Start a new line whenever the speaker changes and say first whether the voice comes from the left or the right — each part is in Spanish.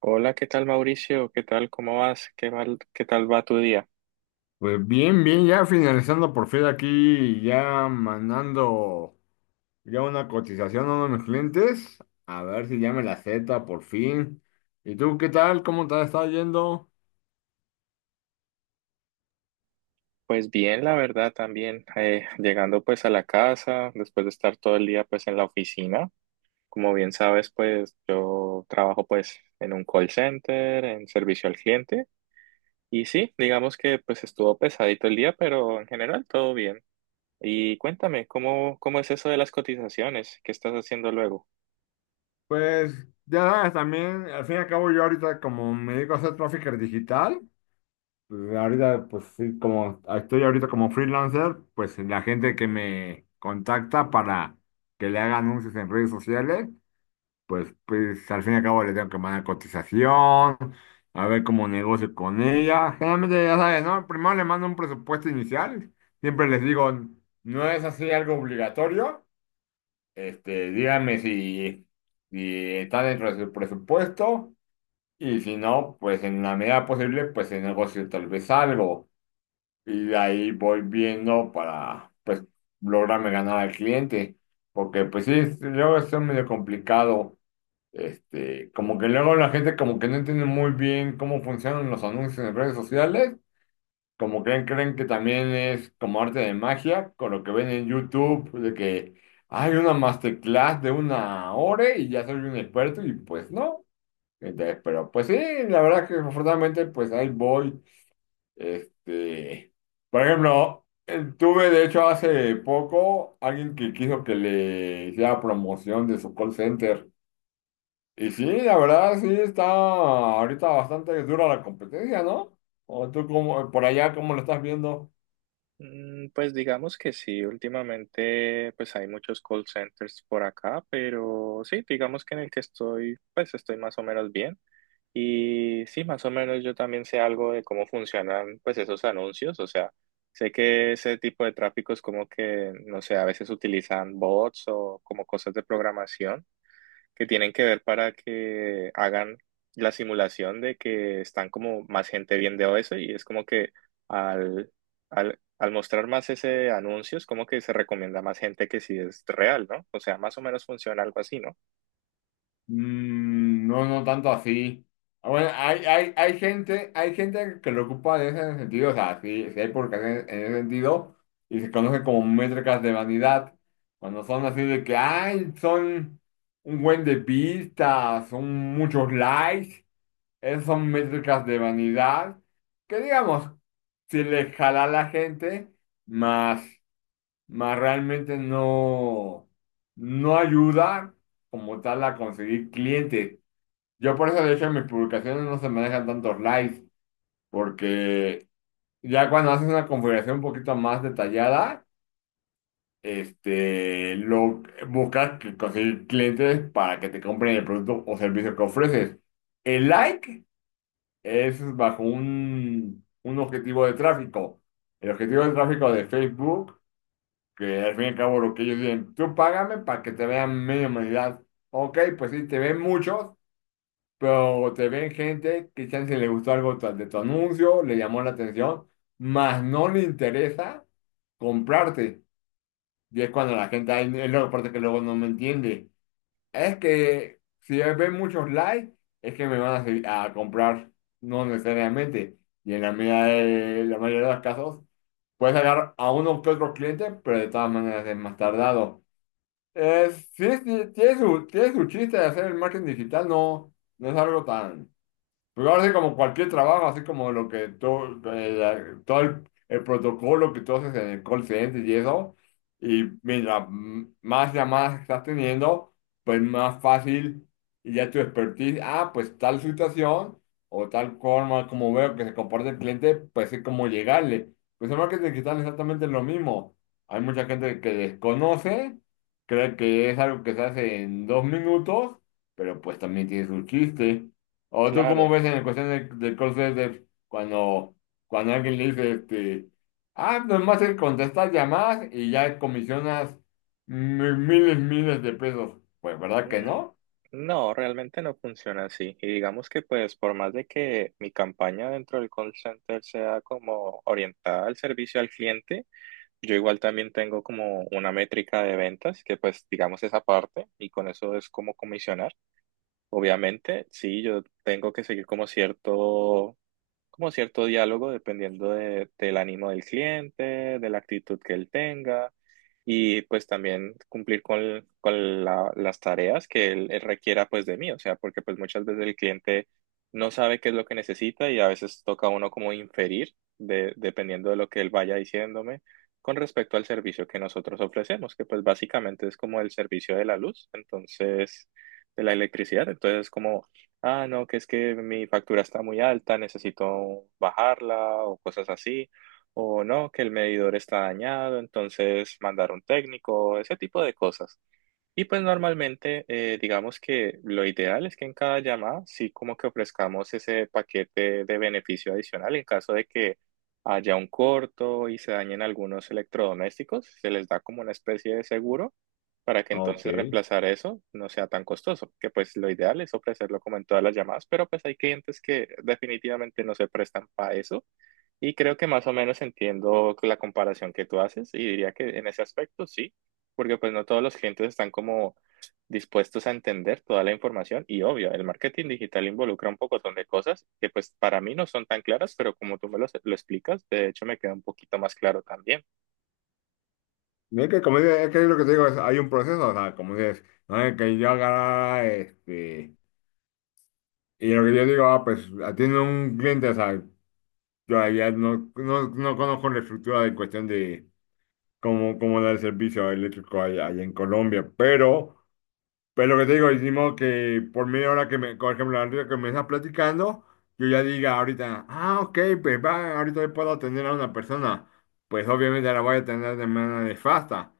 right: Hola, ¿qué tal Mauricio? ¿Qué tal? ¿Cómo vas? ¿Qué tal va tu día?
left: Pues bien, bien, ya finalizando por fin aquí, ya mandando ya una cotización a uno de mis clientes, a ver si ya me la acepta por fin. ¿Y tú qué tal? ¿Cómo te está yendo?
right: Pues bien, la verdad también, llegando pues a la casa, después de estar todo el día pues en la oficina. Como bien sabes, pues yo trabajo pues en un call center, en servicio al cliente. Y sí, digamos que pues estuvo pesadito el día, pero en general todo bien. Y cuéntame, ¿cómo es eso de las cotizaciones? ¿Qué estás haciendo luego?
left: Pues ya sabes, también, al fin y al cabo yo ahorita como me dedico a hacer trafficker digital, pues ahorita pues sí, como estoy ahorita como freelancer, pues la gente que me contacta para que le haga anuncios en redes sociales. Pues, pues al fin y al cabo le tengo que mandar cotización, a ver cómo negocio con ella. Generalmente, ya sabes, ¿no? Primero le mando un presupuesto inicial. Siempre les digo, no es así algo obligatorio. Díganme si, si está dentro de su presupuesto, y si no, pues en la medida posible, pues se negocio tal vez algo. Y de ahí voy viendo para, pues, lograrme ganar al cliente. Porque, pues sí, luego es medio complicado, como que luego la gente como que no entiende muy bien cómo funcionan los anuncios en redes sociales, como creen que también es como arte de magia, con lo que ven en YouTube, de que hay una masterclass de una hora y ya soy un experto, y pues no. Entonces, pero pues sí, la verdad que afortunadamente pues ahí voy. Este, por ejemplo, tuve de hecho hace poco alguien que quiso que le hiciera promoción de su call center. Y sí, la verdad, sí está ahorita bastante dura la competencia, ¿no? ¿O tú como, por allá, cómo lo estás viendo?
right: Mm, pues digamos que sí, últimamente pues hay muchos call centers por acá, pero sí, digamos que en el que estoy pues estoy más o menos bien y sí, más o menos yo también sé algo de cómo funcionan pues esos anuncios, o sea, sé que ese tipo de tráfico es como que, no sé, a veces utilizan bots o como cosas de programación que tienen que ver para que hagan la simulación de que están como más gente viendo eso y es como que al, al mostrar más ese anuncio es como que se recomienda a más gente que si es real, ¿no? O sea, más o menos funciona algo así, ¿no?
left: Mm, no, no tanto así. Ah, bueno, hay gente que lo ocupa en ese sentido, o sea, sí, sí hay publicaciones en ese sentido, y se conocen como métricas de vanidad, cuando son así de que, ay, son un buen de vistas, son muchos likes. Esas son métricas de vanidad que, digamos, si le jala a la gente, más, más realmente no, no ayuda como tal a conseguir clientes. Yo por eso, de hecho, en mis publicaciones no se manejan tantos likes, porque ya cuando haces una configuración un poquito más detallada, lo buscas que conseguir clientes para que te compren el producto o servicio que ofreces. El like es bajo un objetivo de tráfico. El objetivo de tráfico de Facebook, que al fin y al cabo lo que ellos dicen, tú págame para que te vean media humanidad. Ok, pues sí, te ven muchos, pero te ven gente que chance le gustó algo de tu anuncio, le llamó la atención, más no le interesa comprarte. Y es cuando la gente, ahí es la parte que luego no me entiende. Es que si ven muchos likes, es que me van a comprar, no necesariamente. Y en la medida de la mayoría de los casos, puedes sacar a uno que otro cliente, pero de todas maneras es más tardado. Sí, sí, tiene tiene su chiste de hacer el marketing digital, no, no es algo tan... Pero ahora sí, como cualquier trabajo, así como lo que todo, todo el protocolo que tú haces en el call center y eso, y mira, más llamadas estás teniendo, pues más fácil, y ya tu expertise, ah, pues tal situación o tal forma como veo que se comporta el cliente, pues es como llegarle. Pues en marketing digital es exactamente lo mismo. Hay mucha gente que desconoce, cree que es algo que se hace en dos minutos, pero pues también tiene su chiste. ¿O tú cómo
right: Claro.
left: ves en la cuestión del call center cuando, cuando alguien le dice, ah, nomás es contestar llamadas y ya comisionas miles, miles de pesos? Pues, ¿verdad que
right: Mm,
left: no?
right: no, realmente no funciona así. Y digamos que pues por más de que mi campaña dentro del call center sea como orientada al servicio al cliente, yo igual también tengo como una métrica de ventas, que pues digamos esa parte, y con eso es como comisionar. Obviamente, sí, yo tengo que seguir como cierto diálogo dependiendo del ánimo del cliente, de la actitud que él tenga y pues también cumplir con las tareas que él requiera pues de mí, o sea, porque pues muchas veces el cliente no sabe qué es lo que necesita y a veces toca a uno como inferir dependiendo de lo que él vaya diciéndome con respecto al servicio que nosotros ofrecemos, que pues básicamente es como el servicio de la luz, entonces, de la electricidad, entonces como ah, no, que es que mi factura está muy alta, necesito bajarla o cosas así, o no, que el medidor está dañado, entonces mandar un técnico, ese tipo de cosas. Y pues normalmente, digamos que lo ideal es que en cada llamada sí como que ofrezcamos ese paquete de beneficio adicional en caso de que haya un corto y se dañen algunos electrodomésticos, se les da como una especie de seguro para que entonces
left: Ok.
right: reemplazar eso no sea tan costoso, que pues lo ideal es ofrecerlo como en todas las llamadas, pero pues hay clientes que definitivamente no se prestan para eso. Y creo que más o menos entiendo la comparación que tú haces y diría que en ese aspecto sí porque pues no todos los clientes están como dispuestos a entender toda la información y obvio, el marketing digital involucra un pocotón de cosas que pues para mí no son tan claras, pero como tú me lo explicas, de hecho me queda un poquito más claro también.
left: Mira que como dices, es que lo que te digo es, hay un proceso, o sea, como dices, no es que yo agarrara, y lo que yo digo, ah, pues atiendo a un cliente, o sea, yo allá no, no, no conozco la estructura de cuestión de cómo, cómo da el servicio eléctrico allá, allá en Colombia, pero pues lo que te digo, decimos que por media hora que me, por ejemplo, ahorita que me estás platicando, yo ya diga ahorita, ah, ok, pues va, ahorita puedo atender a una persona. Pues obviamente la voy a atender de manera nefasta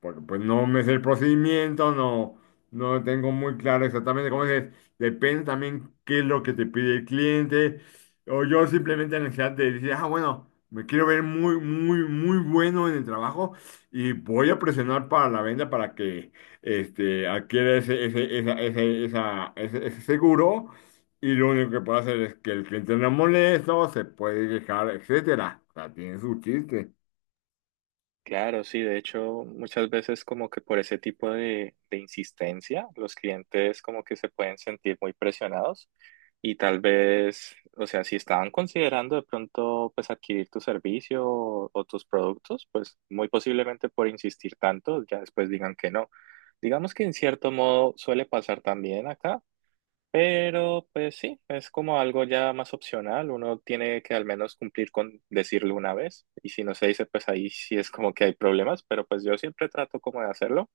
left: porque pues no me sé el procedimiento, no, no tengo muy claro exactamente cómo es. Depende también qué es lo que te pide el cliente. O yo simplemente la necesidad de decir, ah, bueno, me quiero ver muy, muy, muy bueno en el trabajo y voy a presionar para la venta para que adquiera ese seguro. Y lo único que puedo hacer es que el cliente no molesto, se puede quejar, etcétera. O sea, tiene su chiste.
right: Claro, sí, de hecho, muchas veces como que por ese tipo de insistencia, los clientes como que se pueden sentir muy presionados y tal vez, o sea, si estaban considerando de pronto pues adquirir tu servicio o tus productos, pues muy posiblemente por insistir tanto, ya después digan que no. Digamos que en cierto modo suele pasar también acá. Pero pues sí, es como algo ya más opcional, uno tiene que al menos cumplir con decirlo una vez y si no se dice pues ahí sí es como que hay problemas, pero pues yo siempre trato como de hacerlo.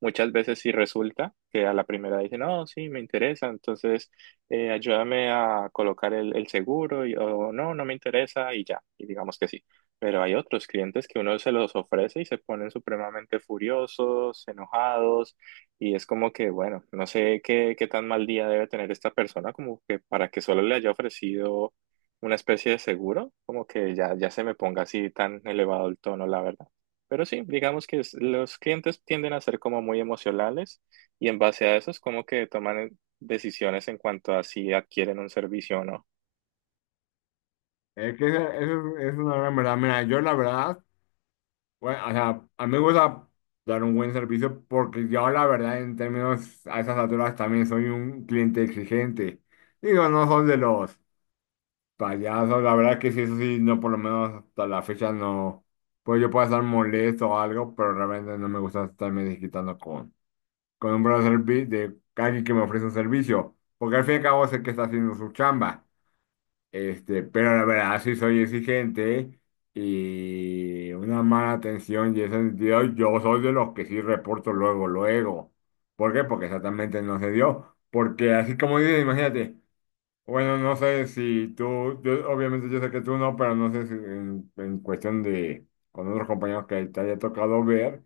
right: Muchas veces sí resulta que a la primera dicen, no, sí, me interesa, entonces ayúdame a colocar el seguro y, o no, no me interesa y ya, y digamos que sí. Pero hay otros clientes que uno se los ofrece y se ponen supremamente furiosos, enojados y es como que, bueno, no sé qué tan mal día debe tener esta persona, como que para que solo le haya ofrecido una especie de seguro, como que ya, ya se me ponga así tan elevado el tono, la verdad. Pero sí, digamos que los clientes tienden a ser como muy emocionales y en base a eso es como que toman decisiones en cuanto a si adquieren un servicio o no.
left: Es que eso es una gran verdad. Mira, yo la verdad, bueno, o sea, a mí me gusta dar un buen servicio porque yo la verdad en términos a esas alturas también soy un cliente exigente. Digo, no soy de los payasos, la verdad que sí, eso sí, no por lo menos hasta la fecha no, pues yo puedo estar molesto o algo, pero realmente no me gusta estarme desquitando con un buen servicio de alguien que me ofrece un servicio, porque al fin y al cabo sé que está haciendo su chamba. Pero la verdad sí soy exigente y una mala atención y ese sentido, yo soy de los que sí reporto luego, luego. ¿Por qué? Porque exactamente no se dio. Porque así como dices, imagínate, bueno, no sé si tú, obviamente yo sé que tú no, pero no sé si en cuestión de con otros compañeros que te haya tocado ver.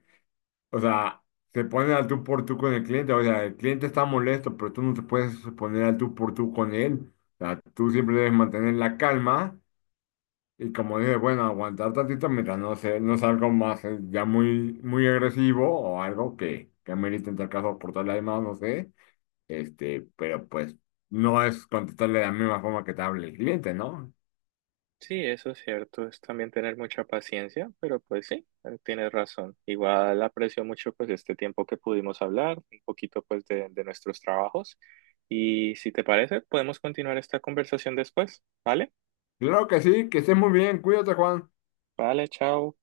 left: O sea, se ponen al tú por tú con el cliente. O sea, el cliente está molesto, pero tú no te puedes poner al tú por tú con él. O sea, tú siempre debes mantener la calma, y como dije, bueno, aguantar tantito mientras no sé, no sea algo más, ya muy, muy agresivo o algo que amerite en tal caso portarle además, no sé. Pero pues no es contestarle de la misma forma que te hable el cliente, ¿no?
right: Sí, eso es cierto, es también tener mucha paciencia, pero pues sí, tienes razón. Igual aprecio mucho pues este tiempo que pudimos hablar, un poquito pues de nuestros trabajos y si te parece, podemos continuar esta conversación después, ¿vale?
left: Claro que sí, que estés muy bien, cuídate, Juan.
right: Vale, chao.